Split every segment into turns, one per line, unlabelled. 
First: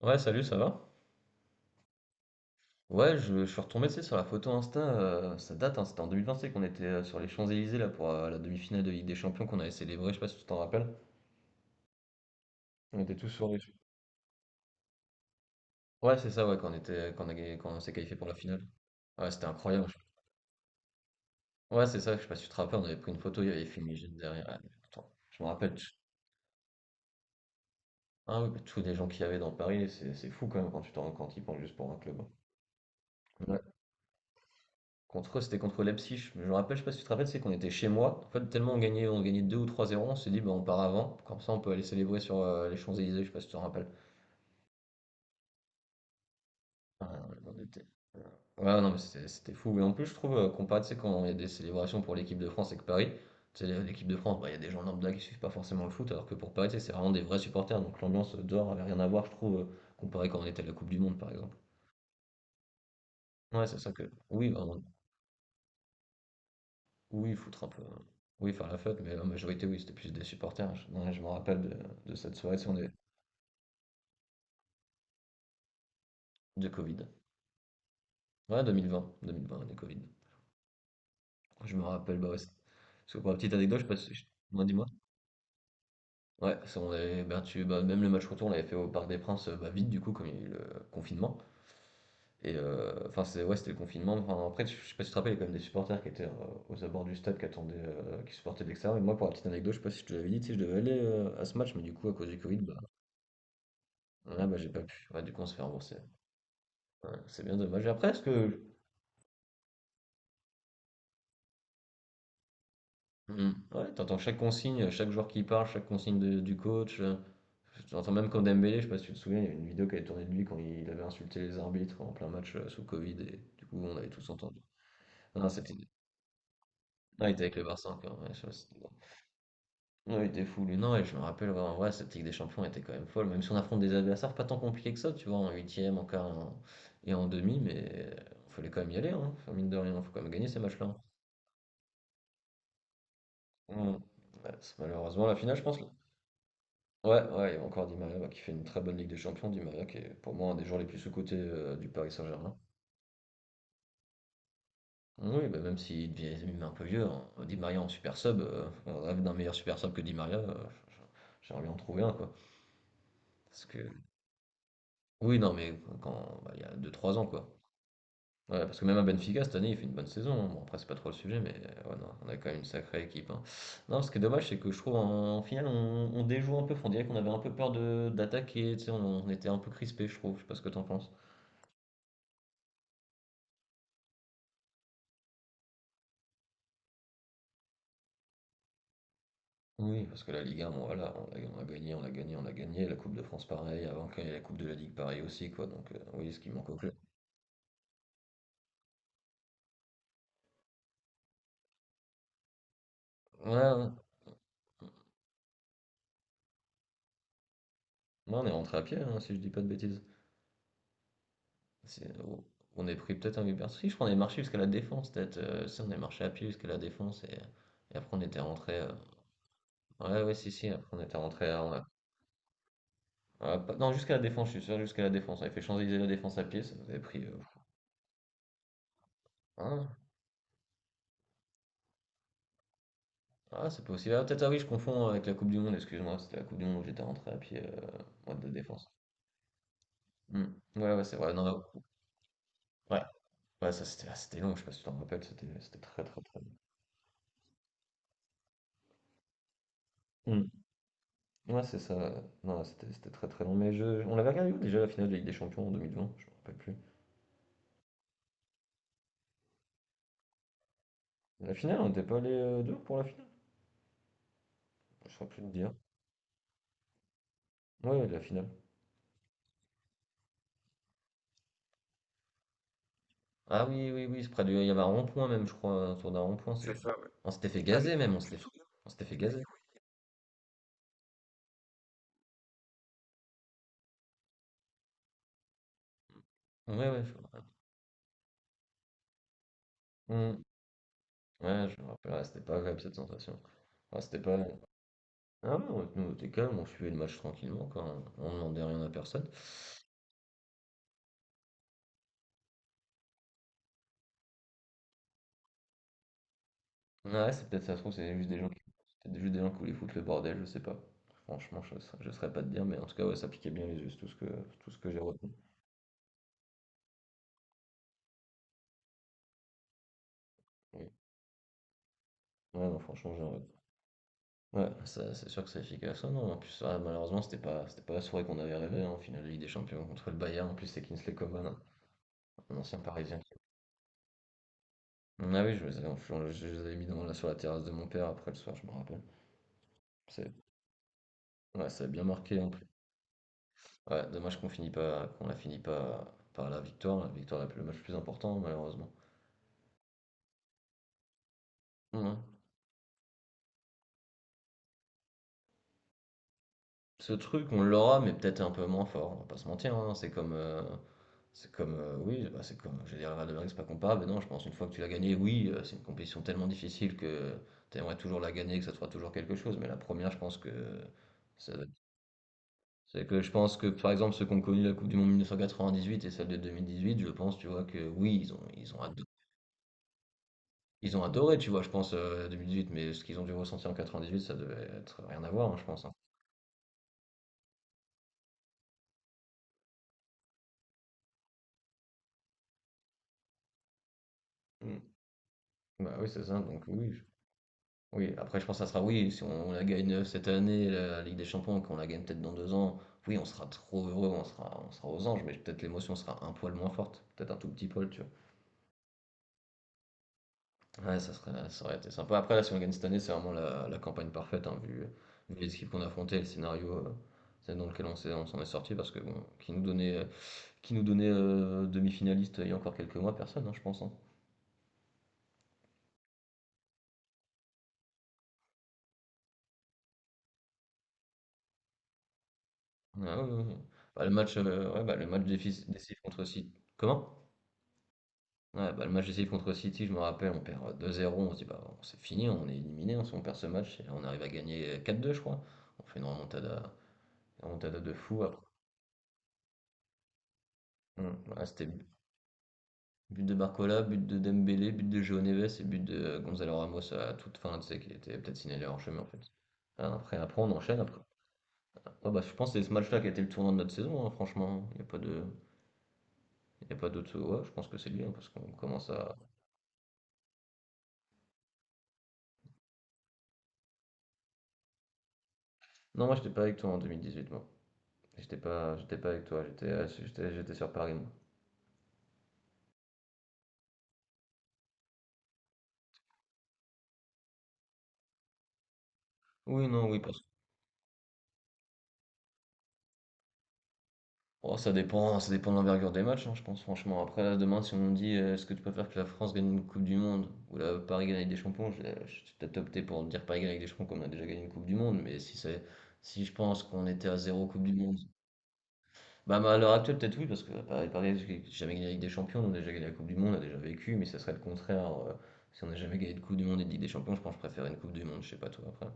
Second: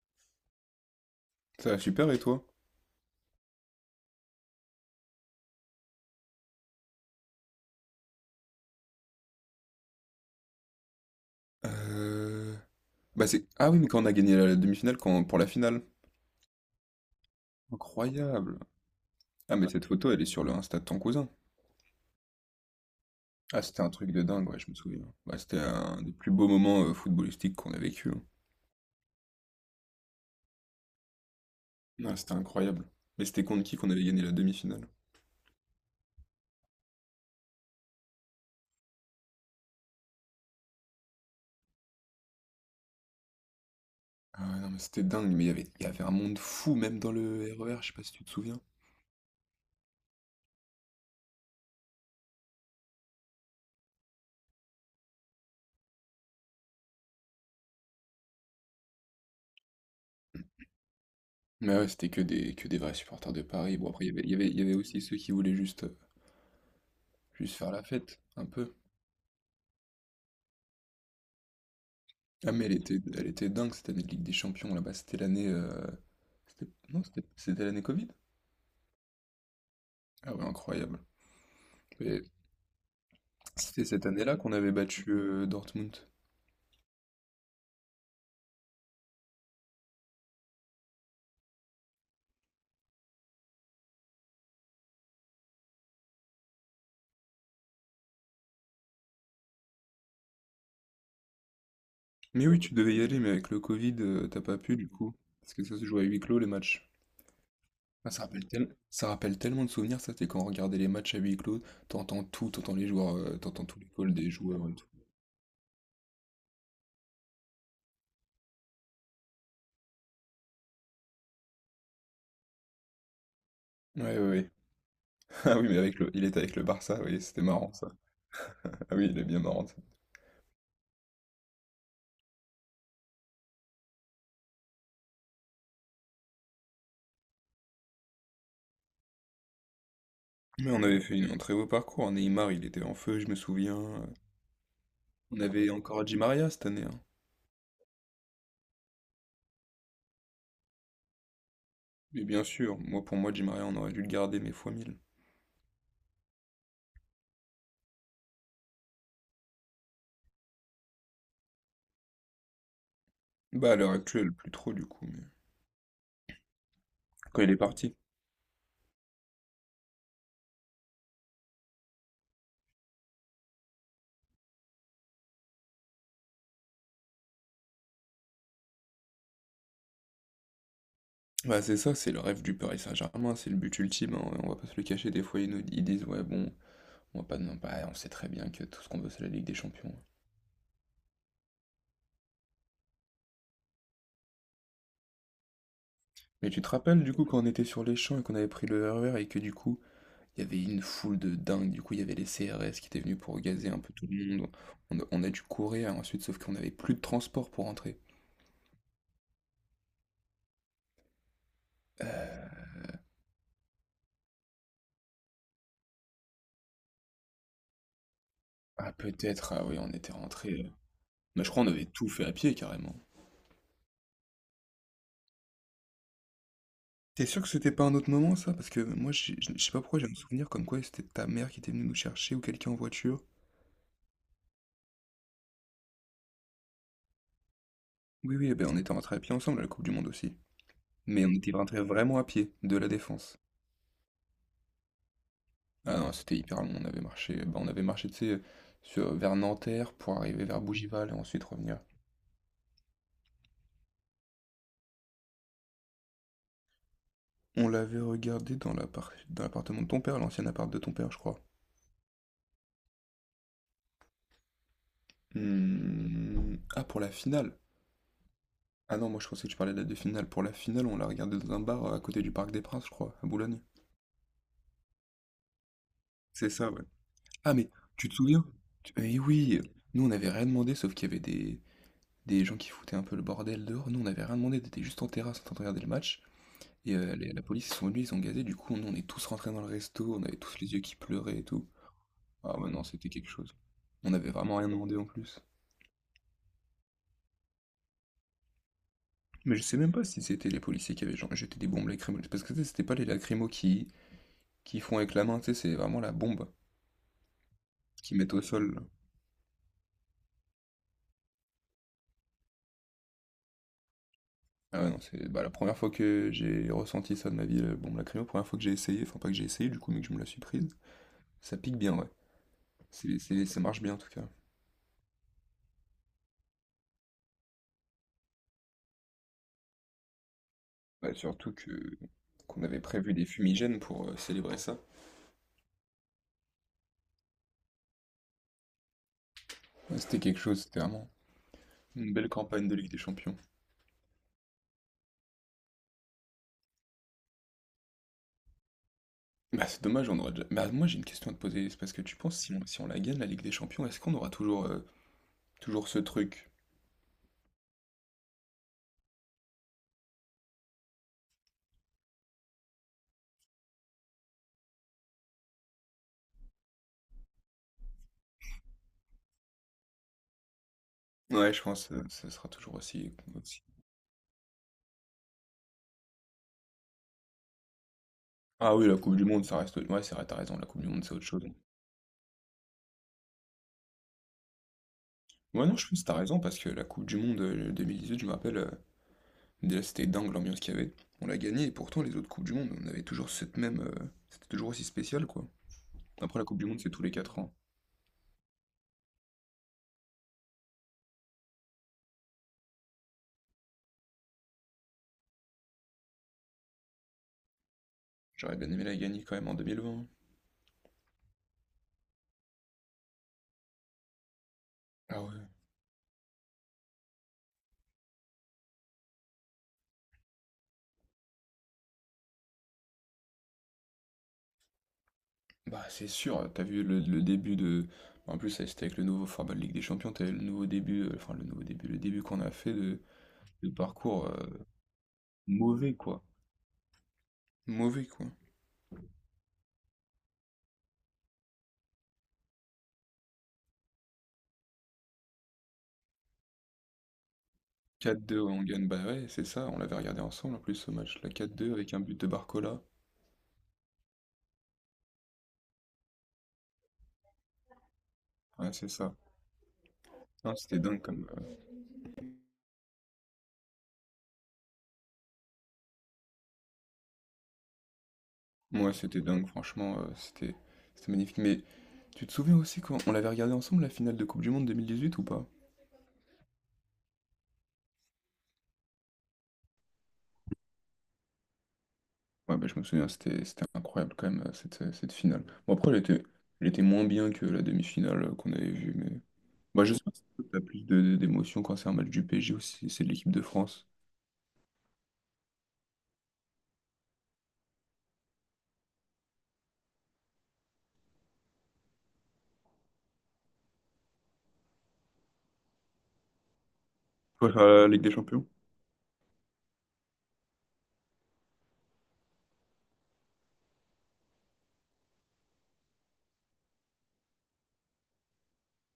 Ouais, salut, ça va?
Ça va super et toi?
Ouais, je suis retombé, tu sais, sur la photo Insta, ça date, hein, c'était en 2025 qu'on était sur les Champs-Élysées, là, pour la demi-finale de Ligue des Champions qu'on avait célébrée, je sais pas si tu t'en rappelles.
Euh...
On était tous sur les...
Ah oui, mais quand on a gagné la demi-finale pour la finale.
Ouais, c'est ça, ouais, quand on était, quand on s'est qualifié pour la
Incroyable.
finale. Ouais, c'était
Ah mais cette
incroyable.
photo, elle est sur le Insta de ton cousin.
Ouais, c'est ça, je sais pas si tu te rappelles, on avait pris une photo, il y
Ah
avait
c'était un truc
Fumigène
de
derrière.
dingue,
Ah,
ouais, je
mais
me souviens.
attends,
Bah,
je me
c'était
rappelle,
un des plus beaux moments footballistiques qu'on a vécu, hein.
ah, oui, tous les gens qu'il y avait dans Paris, c'est fou quand même quand tu t'en quand ils pensent juste pour un
Ah,
club. Hein.
c'était incroyable. Mais c'était contre qui qu'on avait gagné la demi-finale?
Contre c'était contre Leipzig. Je me rappelle, je sais pas si tu te rappelles, c'est qu'on était chez moi. En fait, tellement on gagnait 2 ou trois 0 on s'est dit, bah, on part avant. Comme ça, on peut aller célébrer sur les Champs-Élysées, je sais pas si tu te rappelles.
Ah ouais, non mais c'était dingue, mais il y avait un monde fou même
Ah,
dans le
on
RER,
était-
je sais pas si tu te souviens.
Ouais, non, mais c'était fou. Et en plus, je trouve, comparé, tu sais, quand il y a des célébrations pour l'équipe de France et que Paris, tu sais, l'équipe de France, bah, il y a des gens lambda qui suivent pas forcément le foot, alors que pour Paris, tu sais, c'est vraiment des vrais supporters. Donc l'ambiance dehors avait rien à voir, je trouve, comparé quand on était à la Coupe du Monde, par exemple.
Mais ouais, c'était que des vrais supporters de
Ouais,
Paris.
c'est
Bon
ça
après, il
que.
y avait... il y avait...
Oui,
il y
bah,
avait aussi ceux qui voulaient juste... euh,
oui,
juste
foutre un
faire la
peu.
fête, un
Oui, faire
peu.
la fête, mais la majorité, oui, c'était plus des supporters. Ouais, je me rappelle de cette
Ah
soirée,
mais
c'est
elle
on est
était, elle était dingue cette année de Ligue des Champions là-bas,
de Covid.
Non, c'était l'année Covid?
Ouais, 2020, 2020, année Covid.
Ah ouais, incroyable.
Je me rappelle,
Et
bah ouais. Parce que pour la petite anecdote,
C'était
je
cette
passe. Je...
année-là qu'on
Ouais,
avait
dis-moi.
battu Dortmund.
Ouais, ça, on avait battu, bah, même le match retour, on l'avait fait au Parc des Princes, bah, vite du coup, comme il y a eu le confinement. Et enfin, c'est, ouais, c'était le confinement. Enfin, après, je sais pas si tu te rappelles, il y a quand même des supporters qui étaient aux abords du stade, qui attendaient, qui supportaient de l'extérieur. Et moi, pour la petite anecdote, je sais pas si je te l'avais dit, tu sais, je devais aller à ce match, mais du coup, à cause du
Mais oui,
Covid,
tu devais y aller, mais avec le Covid, t'as
ah bah,
pas
j'ai
pu
pas
du
pu.
coup.
Ouais, du coup, on se
Parce
fait
que ça se
rembourser.
jouait à huis clos les matchs.
Ouais, c'est bien dommage.
Ah,
Après,
ça
est-ce
rappelle
que.
tellement de souvenirs, ça, c'est quand on regardait les matchs à huis clos, t'entends tout, t'entends les joueurs,
Hmm.
t'entends tous les
Ouais,
calls
t'entends
des
chaque
joueurs et tout.
consigne, chaque joueur qui parle, chaque consigne du coach. T'entends même quand Dembélé, je sais pas si tu te souviens, il y a une vidéo qui avait tourné de lui quand il avait insulté les arbitres en plein match sous Covid et du coup, on avait
Ouais,
tous
ouais, ouais.
entendu. Non,
Ah oui,
c'était.
il était avec le Barça, oui,
Non, il
c'était
était avec le
marrant ça.
Barça encore. Ouais, je sais pas, bon.
Ah oui, il est bien marrant.
Ouais, il était fou, lui. Non, et je me rappelle, ouais, en vrai, cette Ligue des Champions était quand même folle. Même si on affronte des adversaires pas tant compliqués que ça, tu vois, en huitième, et en demi, mais il fallait quand même y aller, hein. Enfin, mine de rien, faut quand même gagner ces
Mais on
matchs-là. Hein.
avait fait un très beau parcours. Neymar, il était en feu, je me souviens.
Mmh. Ouais, c'est malheureusement la
On
finale, je
avait
pense. Là.
encore Di Maria cette année, hein.
Ouais, ouais, il y a encore Di Maria bah, qui fait une très bonne Ligue des Champions. Di Maria qui est pour moi un des joueurs les plus sous-cotés du Paris
Mais bien
Saint-Germain.
sûr, moi pour moi, Di Maria, on aurait dû le garder, mais fois mille.
Oui, bah, même s'il devient un peu vieux, hein, Di Maria en super sub, on rêve d'un meilleur super sub que Di Maria. J'aimerais bien en trouver un, quoi. Parce
Bah à
que...
l'heure actuelle, plus trop du coup, mais
Oui, non, mais quand bah, il y a deux trois ans,
quand il
quoi.
est parti.
Ouais, parce que même à Benfica, cette année, il fait une bonne saison. Hein. Bon, après, c'est pas trop le sujet, mais ouais, non, on a quand même une sacrée équipe. Hein. Non, ce qui est dommage, c'est que je trouve en finale, on déjoue un peu. On dirait qu'on avait un peu peur de d'attaquer. Tu sais, on était un peu crispé, je trouve. Je sais pas ce que t'en penses.
Bah c'est ça, c'est le rêve du Paris Saint-Germain, c'est le but ultime, hein. On va pas se le cacher, des fois ils disent ouais bon, on va pas non bah, on sait très bien que tout ce qu'on veut c'est la Ligue des Champions.
Oui, parce que la Ligue 1, bon, voilà, on a gagné, on l'a gagné, on l'a gagné. La Coupe de France, pareil. Avant qu'il y ait la Coupe de la Ligue, pareil aussi, quoi. Donc, oui, ce
Mais
qui
tu
manque
te
au club.
rappelles du coup quand on était sur les champs et qu'on avait pris le RER et que du coup il y avait une foule de dingue, du coup il y avait les CRS qui étaient venus pour
Ouais,
gazer un
ouais.
peu tout le monde. On a dû courir ensuite, sauf qu'on n'avait plus de transport pour rentrer.
Non, on est rentré à pied, hein, si je dis pas de bêtises.
Euh,
On est pris peut-être un Uber. Si, je crois qu'on est marché jusqu'à la Défense, peut-être. Si, on est marché à pied jusqu'à la Défense et après on était rentré.
ah peut-être, ah oui, on était
Ouais, ouais, si, si,
rentré.
après on était
Mais
rentré.
je crois on avait tout fait à pied carrément.
On a pas- Non, jusqu'à la Défense, je suis sûr, jusqu'à la Défense. On avait fait Champs-Élysées la Défense à pied, ça nous avait pris.
T'es sûr que c'était pas un autre moment ça? Parce que moi je sais pas
Ah,
pourquoi j'ai un souvenir comme quoi c'était ta mère qui était venue nous chercher ou quelqu'un en voiture.
ah, c'est possible. Ah, peut-être, ah oui, je confonds avec la Coupe du Monde, excuse-moi. C'était la Coupe du Monde où j'étais rentré à pied,
Oui
moi,
oui,
de
eh ben on
Défense.
était rentré à pied ensemble à la Coupe du Monde aussi.
Hmm. Ouais, ouais, c'est
Mais on
vrai.
était
Non,
rentré vraiment à pied, de la
ouais,
Défense.
ouais, ça c'était ah, c'était long, je sais pas si tu t'en rappelles, c'était
Ah
très,
non,
très,
c'était
très long.
hyper long, on avait marché tu sais, vers Nanterre pour arriver
Hmm.
vers Bougival et ensuite
Ouais, c'est
revenir.
ça. Ouais. Non, c'était très très long. Mais je... on l'avait regardé où déjà la finale de la Ligue des Champions en 2020? Je me rappelle plus.
On l'avait regardé dans l'appartement de ton père, l'ancien appart de ton père, je crois.
La finale, on n'était pas allé deux pour la finale? Je saurais plus te dire.
Hmm, ah, pour la finale.
Ouais, ouais, la finale.
Ah non, moi je pensais que tu parlais de la de finale. Pour la finale, on l'a regardé dans un bar à côté du Parc des Princes, je crois, à Boulogne.
Ah oui, oui, oui, c'est près du... il y avait un rond-point même, je crois, autour d'un
C'est
rond-point.
ça, ouais.
Ça, ouais. On s'était
Ah,
fait ah
mais
mais gazer
tu
même,
te
on tu te s'était fait...
souviens?
souviens? On s'était fait
Eh
gazer.
oui, nous on n'avait rien demandé, sauf qu'il y avait des gens qui foutaient un peu le bordel dehors. Nous on n'avait rien demandé, on était juste en terrasse en train de regarder le match.
Ouais,
Et
ouais, je me
la
rappelle.
police, ils sont venus, ils ont gazé. Du coup, nous on est tous rentrés dans le resto, on
Hmm.
avait tous les yeux qui pleuraient et tout.
Ouais, je me rappelle, ouais, c'était pas
Ah ouais,
agréable
non,
cette
c'était quelque
sensation.
chose.
Ouais,
On
c'était
n'avait
pas.
vraiment rien demandé en plus.
Ah ouais, nous, on était calme, on suivait le match tranquillement, quoi. On demandait rien à personne.
Mais je sais même pas si c'était les policiers qui avaient genre jeté des bombes lacrymogènes. Parce que tu sais, c'était pas les lacrymos qui font avec la main, tu sais, c'est vraiment la bombe
Ouais, c'est peut-être ça se trouve, c'est
qu'ils
juste
mettent
des
au
gens qui...
sol.
C'était juste des gens qui voulaient foutre le bordel, je sais pas. Franchement, je saurais pas te dire, mais en tout cas, ouais, ça piquait bien les yeux, c'est tout ce
Ah ouais,
que j'ai
non, c'est
retenu.
bah, la première fois que j'ai ressenti ça de ma vie, la bombe lacrymo, la première fois que j'ai essayé, enfin pas que j'ai essayé du coup, mais que je me la suis prise.
Oui.
Ça pique bien, ouais.
Ouais, non, franchement, j'ai retenu.
Ça marche bien en tout cas.
Ouais, ça, c'est sûr que c'est efficace. Ah non, en plus, ah, malheureusement, c'était pas la soirée qu'on avait rêvé, hein, en finale de Ligue des Champions contre le Bayern. En plus, c'est
Ouais,
Kingsley Coman,
surtout
hein,
que
un
qu'on
ancien
avait prévu
Parisien.
des fumigènes pour célébrer ça.
Mm, ah oui, les avais je les avais mis dans, là, sur la terrasse de mon père après le soir, je me rappelle.
Ouais, c'était
C'est,
quelque chose, c'était vraiment
ouais, ça a bien
une belle
marqué en plus.
campagne de Ligue des Champions.
Ouais, dommage qu'on la finit pas par la victoire, est le match le plus important, malheureusement.
Bah c'est dommage, on aura déjà... Bah moi j'ai une question à te poser, c'est parce que tu
Mmh.
penses si on la gagne la Ligue des Champions, est-ce qu'on aura toujours, toujours ce truc.
Ce truc, on l'aura, mais peut-être un peu moins fort, on va pas se mentir, hein. C'est comme, oui, bah, c'est comme j'ai dire la Real de Madrid, c'est pas comparable, mais non, je pense une fois que tu l'as gagné, oui, c'est une compétition tellement difficile que tu aimerais toujours la gagner, que ça te fera toujours quelque chose, mais la première je pense que ça
Ouais, je
doit être
pense que ce sera toujours
c'est
aussi,
que je pense
aussi.
que, par exemple, ceux qui ont connu la coupe du monde 1998 et celle de 2018, je pense, tu vois, que oui,
Ah oui, la Coupe du Monde, ça reste. Ouais, c'est vrai, t'as raison, la Coupe du
ils ont
Monde, c'est autre
adoré,
chose.
tu vois, je pense, 2018, mais ce qu'ils ont dû ressentir en 98, ça devait être rien à voir, hein, je
Ouais, non,
pense,
je
hein.
pense que t'as raison, parce que la Coupe du Monde, 2018, je me rappelle, déjà c'était dingue l'ambiance qu'il y avait. On l'a gagnée, et pourtant, les autres Coupes du Monde, on avait toujours cette même. C'était toujours
Mmh.
aussi spécial, quoi.
Bah, oui, c'est
Après,
ça,
la Coupe
donc
du Monde, c'est
oui.
tous les 4 ans.
Oui, après je pense que ça sera oui, si on la gagne cette année, la Ligue des Champions, qu'on la gagne peut-être dans deux ans, oui, on sera trop heureux, on sera aux anges, mais peut-être l'émotion sera un poil moins forte, peut-être un tout petit poil, tu vois.
J'aurais bien aimé la gagner quand même en 2020.
Ouais, ça aurait été sympa. Après, là, si on gagne cette année, c'est vraiment la campagne parfaite, hein,
Ah ouais.
vu les équipes qu'on a affrontées, le scénario c'est dans lequel on s'en est sorti, parce que bon, qui nous donnait demi-finaliste il y a encore quelques mois, personne, hein, je pense. Hein.
Bah, c'est sûr, t'as vu le début de. En plus, ça, c'était avec le nouveau format de Ligue des Champions, t'as eu le nouveau début, le début qu'on a fait
Ah oui, oui, oui.
de
Bah, le
parcours.
match, ouais, bah, le match
Mauvais,
décisif
quoi.
contre City. Comment?
Mauvais, quoi.
Ouais, bah, le match de City contre City, je me rappelle, on perd, 2-0, on se dit: «Bah, on c'est fini, on est éliminé on si on perd ce match» et là, on arrive à gagner, 4-2, je crois. On fait une remontada de fou
4-2,
après.
ouais, on gagne. Bah ouais, c'est ça, on l'avait regardé ensemble en plus ce
Mmh,
match. La
ouais, c'était
4-2
bu
avec un but de Barcola.
but de Barcola, but de Dembélé, but de João Neves et but de, Gonzalo Ramos à toute fin, tu sais, qui était peut-être signalé
Ouais,
hors
c'est
chemin en
ça.
fait. Après on
Non,
enchaîne
c'était
après.
dingue comme.
Ah bah, je pense que c'est ce match-là qui a été le tournant de notre saison, hein, franchement, il y a pas de il y a pas d'autre, ouais, je pense que c'est lui, hein, parce qu'on commence à...
C'était dingue, franchement, c'était magnifique. Mais tu te souviens aussi quand on l'avait regardé ensemble la finale de Coupe du Monde 2018 ou pas?
Non, moi, j'étais pas avec toi en 2018, moi. J'étais pas avec toi, j'étais sur Paris, moi.
Ouais, bah je me souviens, c'était incroyable quand même, cette finale. Bon, après, elle était moins bien que la demi-finale qu'on avait vue, mais.
Oui,
Bah,
non,
je
oui,
sais pas
parce
si
que...
t'as plus d'émotion quand c'est un match du PSG ou si c'est de l'équipe de France.
Oh, ça dépend de l'envergure des matchs, hein, je pense, franchement. Après, là, demain, si on me dit est-ce que tu préfères que la France gagne une Coupe du Monde ou la Paris gagne avec des champions, je vais peut-être opter pour dire Paris gagne avec des champions comme on a déjà gagné une Coupe du Monde, mais si c'est... Si je pense qu'on était à zéro
Toi,
Coupe du
la
Monde,
Ligue des Champions?
bah, bah, à l'heure actuelle, peut-être oui, parce que Paris, Paris j'ai jamais gagné avec des champions, on a déjà gagné la Coupe du Monde, on a déjà vécu, mais ça serait le contraire. Si on n'a jamais gagné de Coupe du Monde et de Ligue des Champions, je pense que je préfère une Coupe du Monde, je sais pas toi après.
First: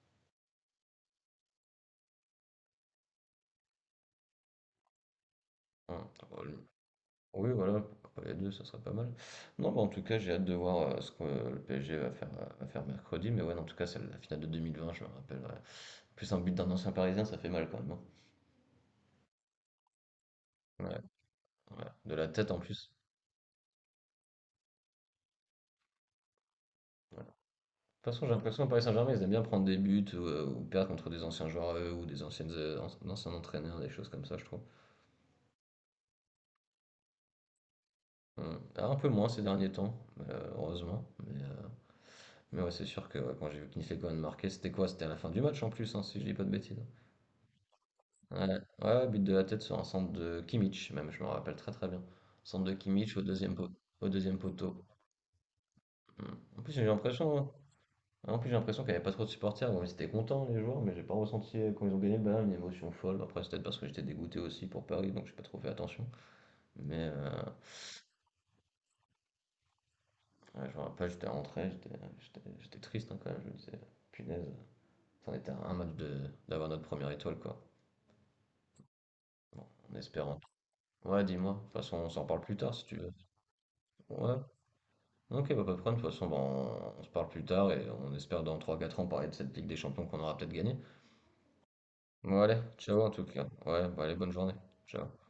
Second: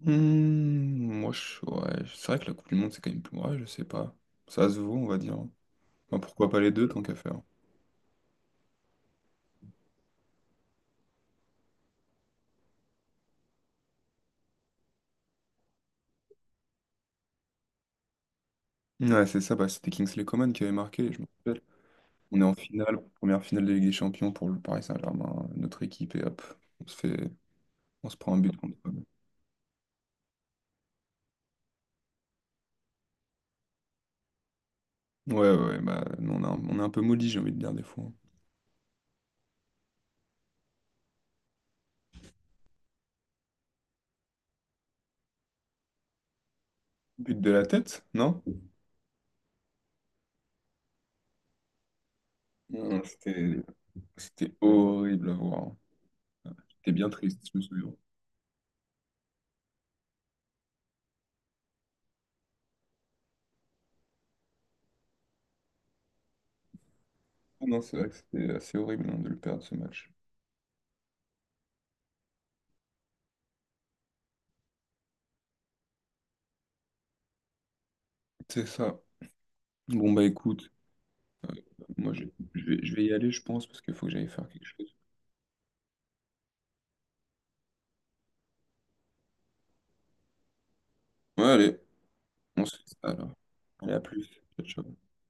Hmm, moi, je, ouais, c'est vrai que la Coupe du Monde, c'est quand même plus. Ouais, je sais pas. Ça se vaut, on va dire. Enfin,
Ouais.
pourquoi pas les deux, tant qu'à faire.
Oui, voilà, pourquoi pas les deux, ça serait pas mal. Non, bah, en tout cas, j'ai hâte de voir ce que le PSG va faire mercredi. Mais ouais, non, en tout cas, c'est la finale de 2020, je me rappelle. Ouais. En plus un but d'un ancien Parisien, ça fait mal quand même, hein.
Ouais, c'est ça, bah, c'était Kingsley Coman qui avait
Ouais.
marqué, je me rappelle.
Ouais, de la
On est
tête
en
en plus.
finale, première finale de Ligue des Champions pour le Paris Saint-Germain, notre équipe, et hop, on se
Ouais. De
fait, on
toute
se
façon, j'ai
prend un but
l'impression que
contre
Paris
eux.
Saint-Germain, ils aiment bien prendre des buts ou perdre contre des anciens joueurs à eux, ou des anciennes, anciens entraîneurs, des choses comme ça, je trouve.
Ouais, ouais, bah, nous, on a on est un peu maudits, j'ai envie de dire, des fois.
Hum. Ah, un peu moins ces derniers temps, heureusement. Mais ouais, c'est sûr que ouais, quand j'ai vu Kinfekoren marquer, c'était quoi? C'était à la fin du match en plus, hein, si je dis pas de bêtises, hein.
But de la tête, non?
Ouais, ouais, but de la tête sur un centre de Kimmich, même, je me rappelle très très bien. Centre de
Non,
Kimmich au deuxième,
c'était
au deuxième
c'était
poteau.
horrible à voir.
Hmm. En plus, j'ai
C'était bien
l'impression,
triste,
hein.
je me souviens.
En plus, j'ai l'impression qu'il n'y avait pas trop de supporters. Bon, ils étaient contents, les joueurs, mais j'ai pas ressenti, quand ils ont gagné le Bayern, une émotion folle. Après, c'est peut-être parce que j'étais dégoûté aussi pour Paris, donc j'ai pas trop fait attention. Mais
Ah non, c'est vrai que c'était assez horrible, hein, de le perdre, ce match.
ouais, je me rappelle, j'étais rentré, j'étais triste hein, quand même. Je me disais, punaise, on était à un match de d'avoir notre première étoile, quoi.
C'est ça.
Bon, en
Bon, bah
espérant.
écoute,
Ouais, dis-moi.
euh,
De toute façon, on
moi je,
s'en parle plus
je
tard
vais,
si
je
tu
vais y
veux.
aller, je pense, parce qu'il faut que j'aille
Ouais.
faire quelque chose.
OK, bah, pas de problème. De toute façon, bah, on se parle plus tard et on espère dans 3 4 ans parler de cette Ligue des Champions qu'on aura peut-être gagnée.
Ouais, allez,
Bon allez,
on se fait ça
ciao en tout
alors.
cas. Ouais,
Allez, à
bah, allez,
plus.
bonne journée.
Ciao, ciao.
Ciao.